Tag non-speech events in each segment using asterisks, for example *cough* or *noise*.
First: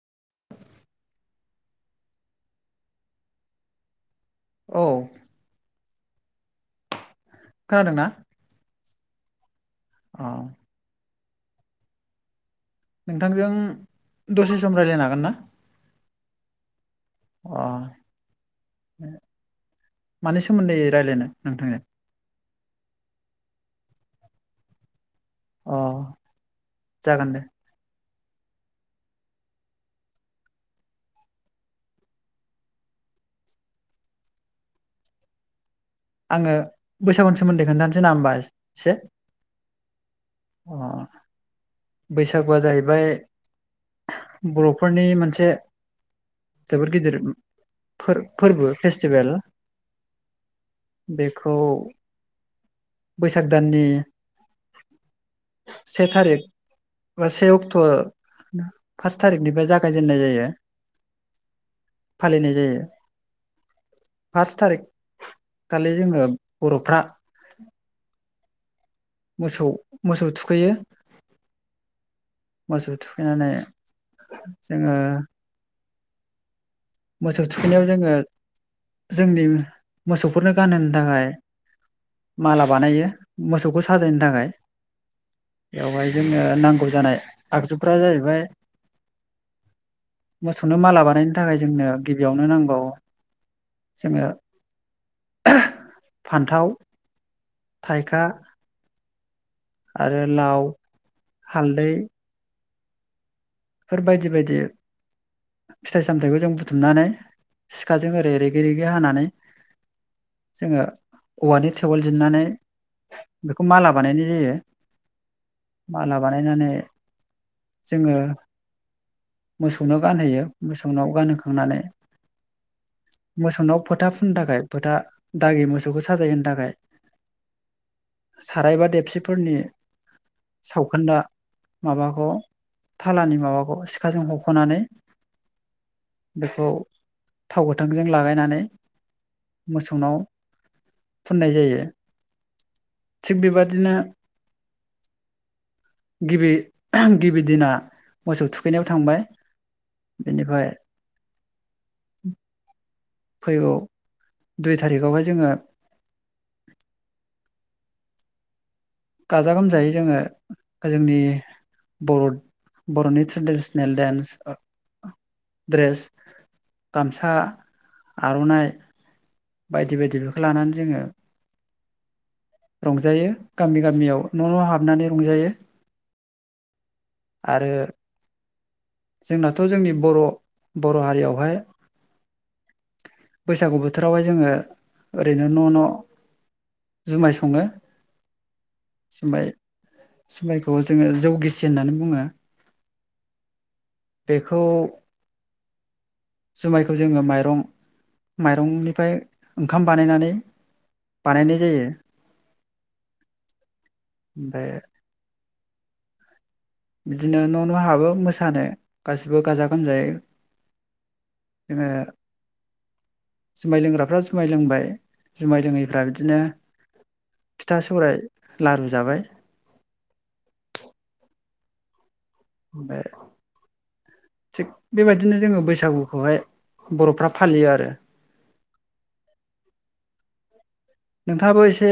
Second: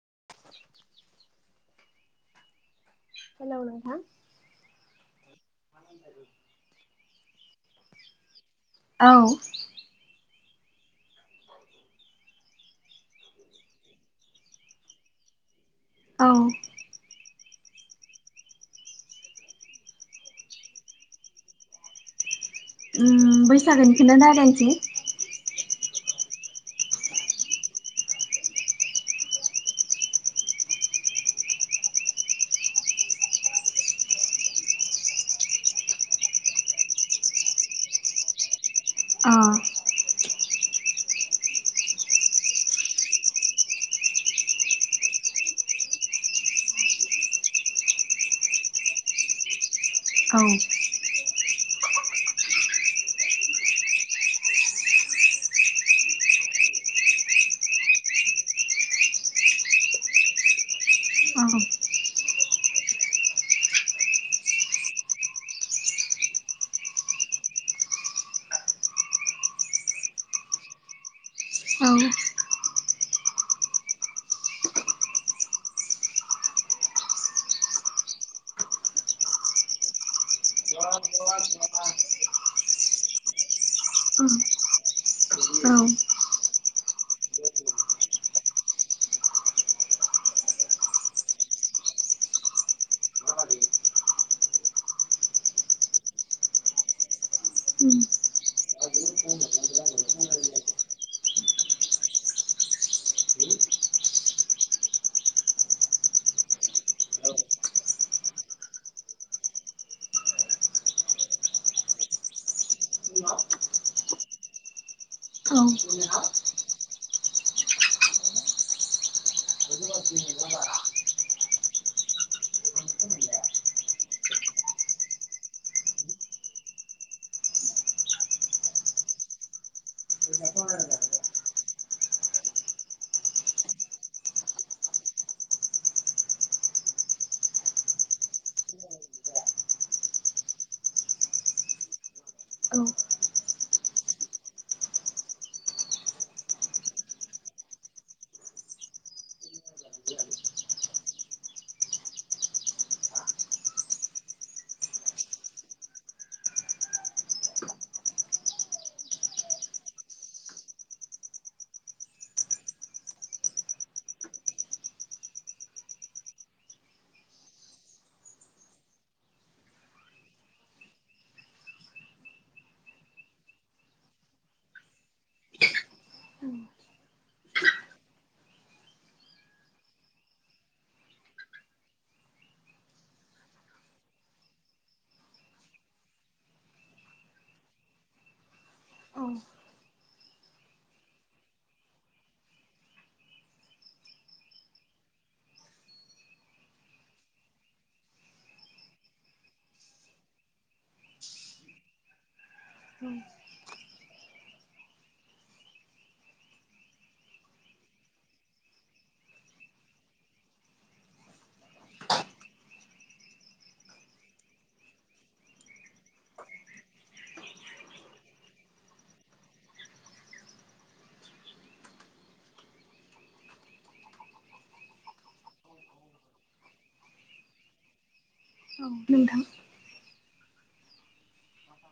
*inaudible* Hello नोंथां औ *inaudible* खोनादोंना औ अ नोंथांजों दसे सम रायज्लायनो हागोन ना औ अ मानि सोमोन्दै रायज्लायनो नोंथांनो बैसागोनिखौनो रायलायसै अ जागोन दे आङो बैसागुनि सोमोन्दै खोन्थानोसै ना होमबा एसे अ अ बैसागुआ जाहैबाय बर'फोरनि मोनसे जोबोद गिदिर फोर फोरबो फेस्टिभेल औ से अक्ट' फार्स थारिखनिफ्राय जागायजेननाय जायो औ फालिनाय जायो मोसौ मोसौ थुखैयो औ मोसौ थु मोसौ थुखैनायाव जोङो जोंनि औ जोंनो गिबियावनो नांगौ हालदै बेफोर बायदि बायदि फिथाइ सामथायाइखौ जों औ मोसौनो गानहोयो मोसौनाव गानहोखांनानै मोसौनाव फोथा फुननो थाखाय फोथा दागि मोसौखौ साजायहो थाखाय सारायबा देबसिफोरनि सावखोन्दा माबाखौ थालानि माबाखौ सिखाजों हख'नानै बेखौ थाव गोथांजों लागायनानै मोसौनाव फुननाय जायो थिग बेबादिनो गिबि गिबि दिना मोसौ थुखैनायाव थांबाय बेनिफ्राय गाजा गोमजायै जोङो जोंनि बर' बर'नि ट्रेडिसनेल दे बायदि बायदि बेखौ लानानै जोङो रंजायो गामि गामियाव न' न' हाबनानै रंजायो आरो जोंनाथ' जोंनि बर' औ सिबाय जुमायखौ जोङो जौगिसि होननानै बुङो बेखौ जुमायखौ जोङो माइरं माइरंनिफ्राय ओंखाम बा बानायनाय जायो ओम ओमफाय बिदिनो न' न' हाबो मोसानो गासिबो गाजा गोमजायै ओ जुमाय लोंग्राफ्रा जुमाय लोंबाय जुमाय लोङै फोरा बिदिनो फिथा सौराय लारु जाबाय। ओमफ्राय थिग बेबायदिनो जोङो बैसागुखौहाय बर'फ्रा फालियो आरो। औ नोंथां। नोंथाङाबो एसे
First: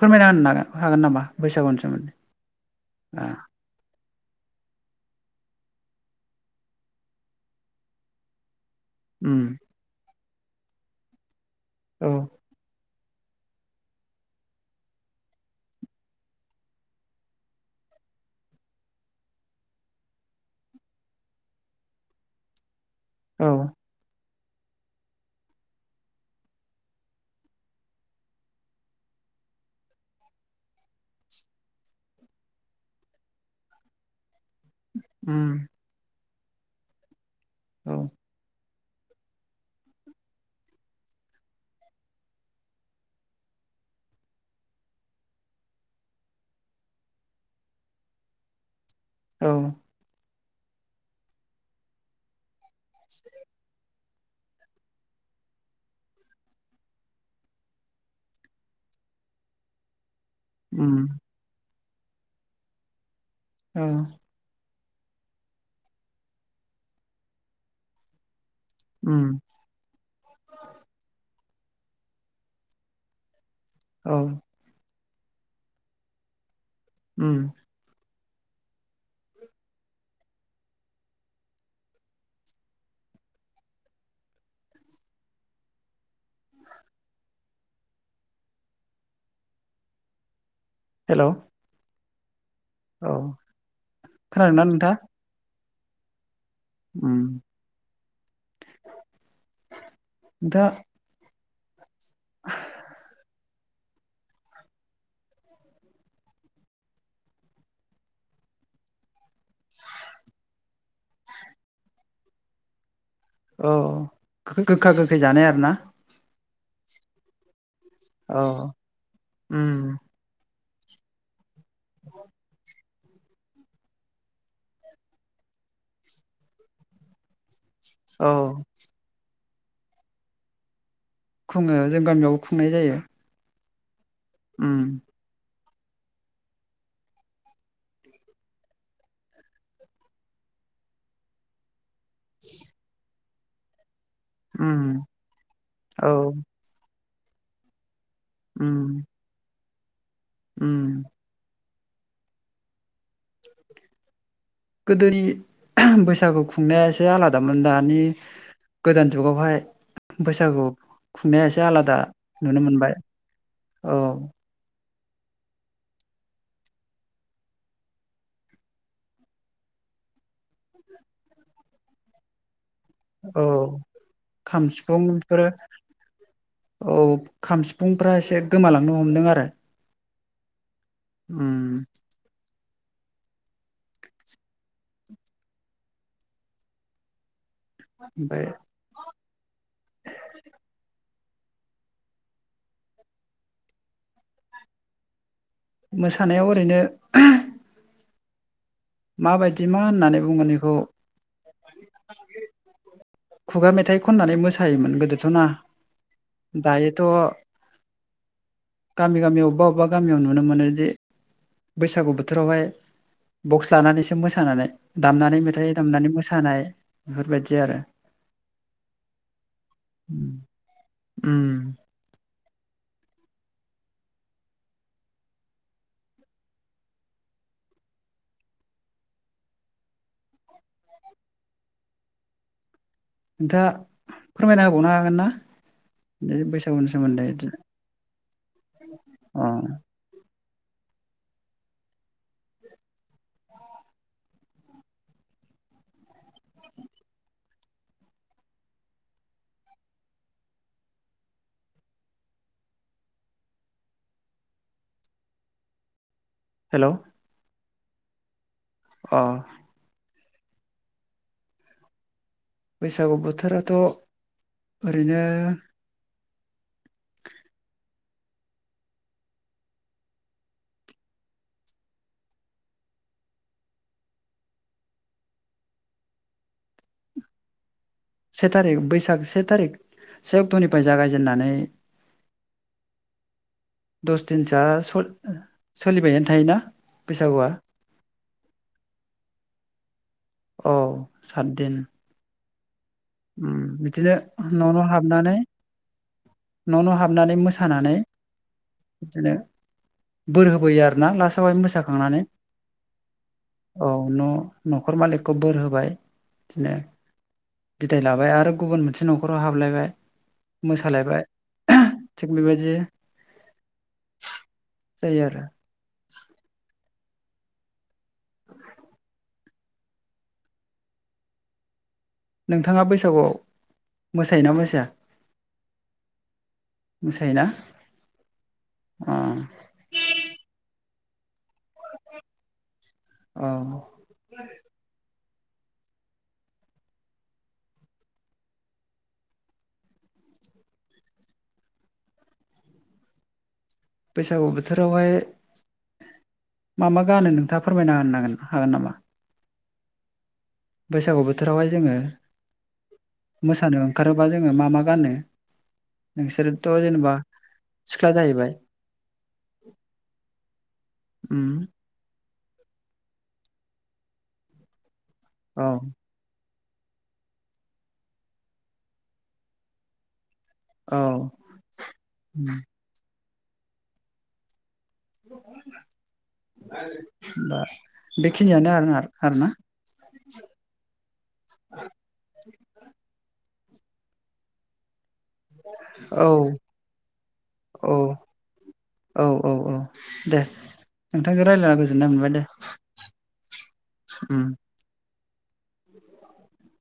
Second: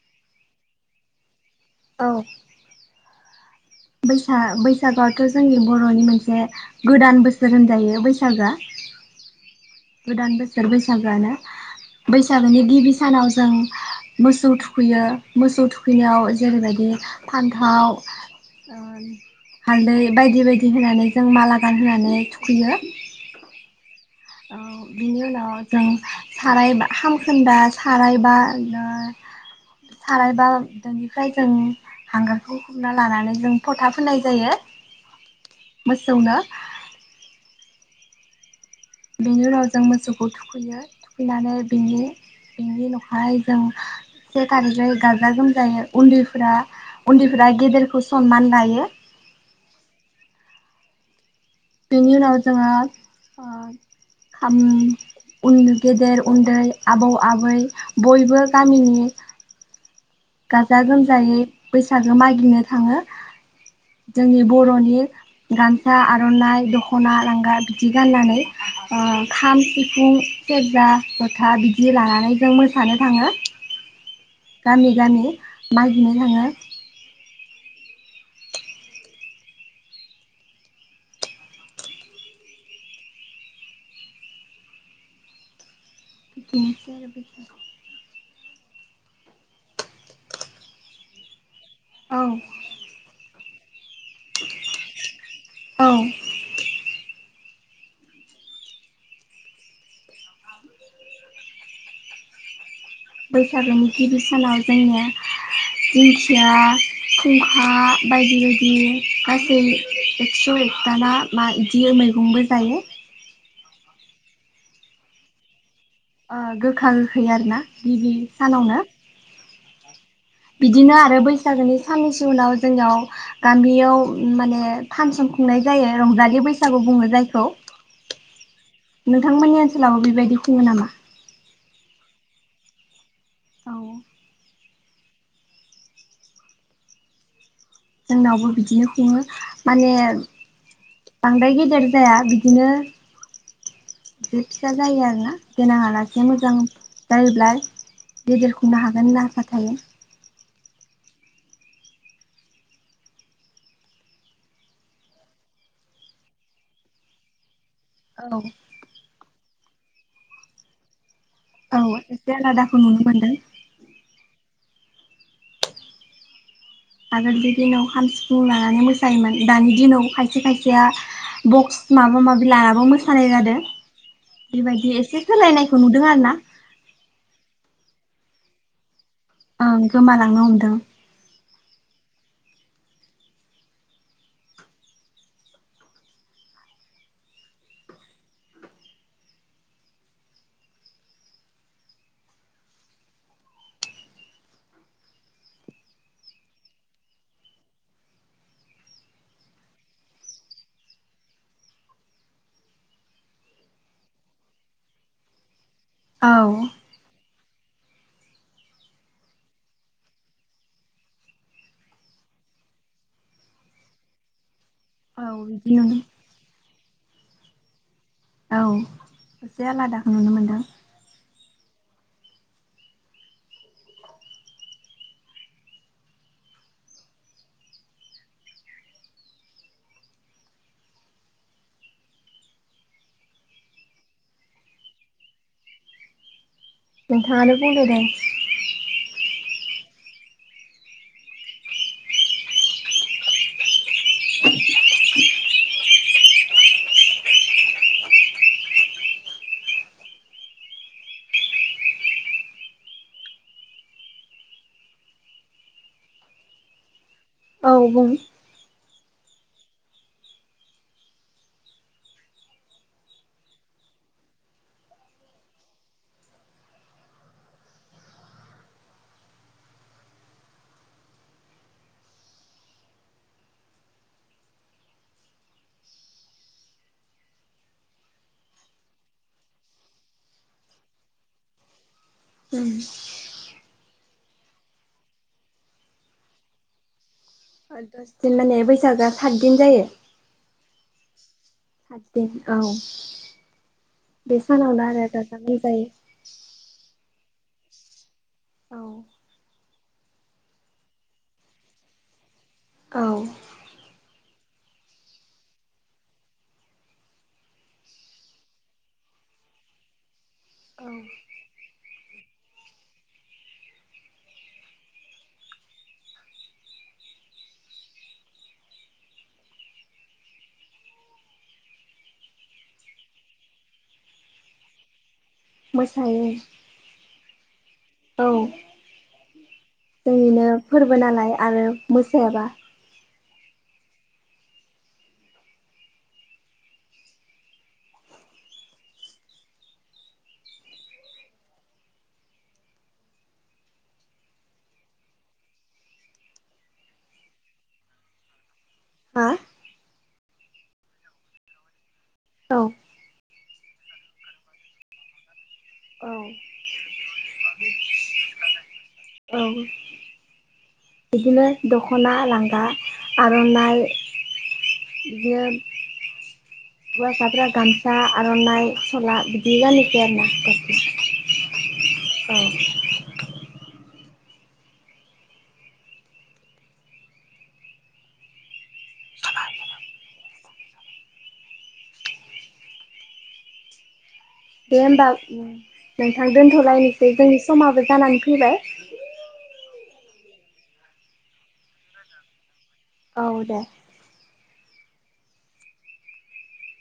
फोरमायना होनोन हागोन नामा? बैसागुनि औ सोमोनदै। ओ। बैसा बैसागोआवथ' जोंनि बर'नि मोनसे गोदान बोसोर होनजायो बैसागोआ। उम। गोदान बोसोर बैसागोआनो औ बैसागोनि गिबि सानाव जों मोसौ थुखैयो मोसौ थुखैनायाव जेरैबायदि फान्थाव ओ हालदै बायदि बायदि होनानै जों माला गानहोनानै थुखैयो। औ। अ जों साराय बा हामखोन्दा सारायबा सारायबा बेनिफ्राय जों हांगारखौ हबना लानानै जों फ'था फोननाय जायो। उम मोसौनो। औ। बेनि उनाव जों मोसौखौ थुखैयो थुखैनानै बिनि बिनि न'खाय जों सि थारिखै गाजा गोमजायो उन्दैफोरा उन्दैफोरा गेदेरखौ सनमान लायो। औ। बेनि उनाव जोङो ओ खाम उन गेदेर उन्दै आबौ आबै बयबो गामिनि गाजा उम गोमजायै बैसागो मागिनो थाङो। औ जोंनि बर'नि गामसा आर'नाइ दख'ना लांगा बिदि गाननानै। ओ उम खाम सिफुं सेरजा था बिदि लानानै जों मोसानो थाङो। औ। गामि गामि मागिनो थाङो। उम। बिदिनोसै आरो बेसा हेल' औ। औ खोनादोंना नोंथाङा? औ। उम। दा बैसागोनि गिबि सानाव जोंनिया दिंखिया खुंखा बायदि बायदि गासै एकस' एकथाना मा इदि मैगंबो जायो। औ गोखा गोखै जानाय आरोना। अ गोखा गोखै आरोना। गिबि औ सानावनो उम। बिदिनो आरो बै ओरैनो साननैसो उनाव जोंनियाव गामियाव माने फानसन खुंनाय जायो रंजालि बैसागु बुङो जायखौ। औ नोंथांमोननिया? सोरनावबा बिबायदि खुङो नामा? खुंङो जों गामियावबो खुंनाय जायो। औ। ओम। जोंनावबो बिदिनो खुंङो माने बांद्राय गेदेर जाया बिदिनो बि फिसा उम जायो आरोना गोनां औ आलासि मोजां जायोब्ला। गेदेरखौ मा हागोन होनना सानखायो। ओम। गोदोनि बैसागु खुंनाया एसे आलादामोन दा। नि औ गोदान जुगावहाय बैसागो। खुंनाया एसे औ आलादा एसे नुनो आलादाखौ मोनबाय। मोनदों औ। आगोलनि दिनाव खाम सिफुं लानानै मोसायोमोन दानि दिनाव खायसे खायसेया बक्स माबा माबि लाना मोसानाय औ जादो खाम बिबायदि एसे सिफुंफोर सोलायनायखौ नुदों आरोना। फुंफ्रा एसे गोमालांनो हम हमदों आरो। गोमालांनो हमदों। ओम। ओमफाय। मोसानायाव ओरैनो ओह माबायदि मा होननानै बुंगोन इखौ खुगा मेथाइ खननानै मोसायोमोन गोदोथ'ना? औ दायोथ' गामि गामि अबेबा अबेबा गामियाव नुनो मोनोजे बैसागु बोथोरावहाय बक्स लानानैसो मोसानानै औ दामनानै बिदि मेथाइ नुनो दामनानै मोसानाय बेफोरबायदि आरो। औ एसे आलादाखौ नुनो मोनदों। ओम। नोंथाङा फोरमायना होबावनो हागोन ना ओइ बैसाग सोमोन्दैथो नोंथाङानो बुंदो दे ओ। हेलौ। औ बुं। अह। बैसागु बोथोराथ' ओरैनो से थारिख बैसाग से थारिख से अक्ट'निफ्राय जागायजेननानै *inaudible* दस दिनसोआ सल-सोलिबायानो थायोना? बैसागुआ जोंगामिया बैसागोआ सात दिन जायो। अ सात दिन सातदिन औ उम बिदिनो बे न' सानावनो न' आरो हाबनानै गाजा गोमजायै न' न हाब नानै मोसानानै औ दिनो बोर होबोयो आरोना लास्टआवहाय मोसाखांनानै औ औ न' न'खर मालिखखौ बोर होबाय बिदिनो बिदाय लाबाय आरो गुबुन मोनसे न'खराव हाबलायबाय औ मोसालायबाय थिग बेबायदि जायो आरो नोंथाङा बैसागुवाव मोसायोना मोसाया? मोसायोना मोसायो औ अ जोंनिनो फोर नालाय आरो मोसायाबा औ बैसागु बोथोरावहाय मा मा गानो नोंथाङा फोरमायना होनो हागोन नामा? हा बैसागु बोथोरावहाय जोंङो औ मोसानो ओंखारोबा जोंङो मा मा गानो औ नोंसोरथ' जेनेबा सिख्ला जाहैबाय औ बिदिनो उम दखना लां गा आरो आर'ननाय बिदिनो औ होवासाफ्रा गामसा आर'नाइ सला बिदि गानोसै आरोना गस्ला औ औ बेखिनियानो आरोना आरोना दे होमबा नोंथां औ दोन्थ'लायनोसै जोंनि समाबो औ जानानै फैबाय औ औ औ दे नोंथांजों रायज्लायना गोजोननाय मोनबाय दे। औ दे उम। *inaudible*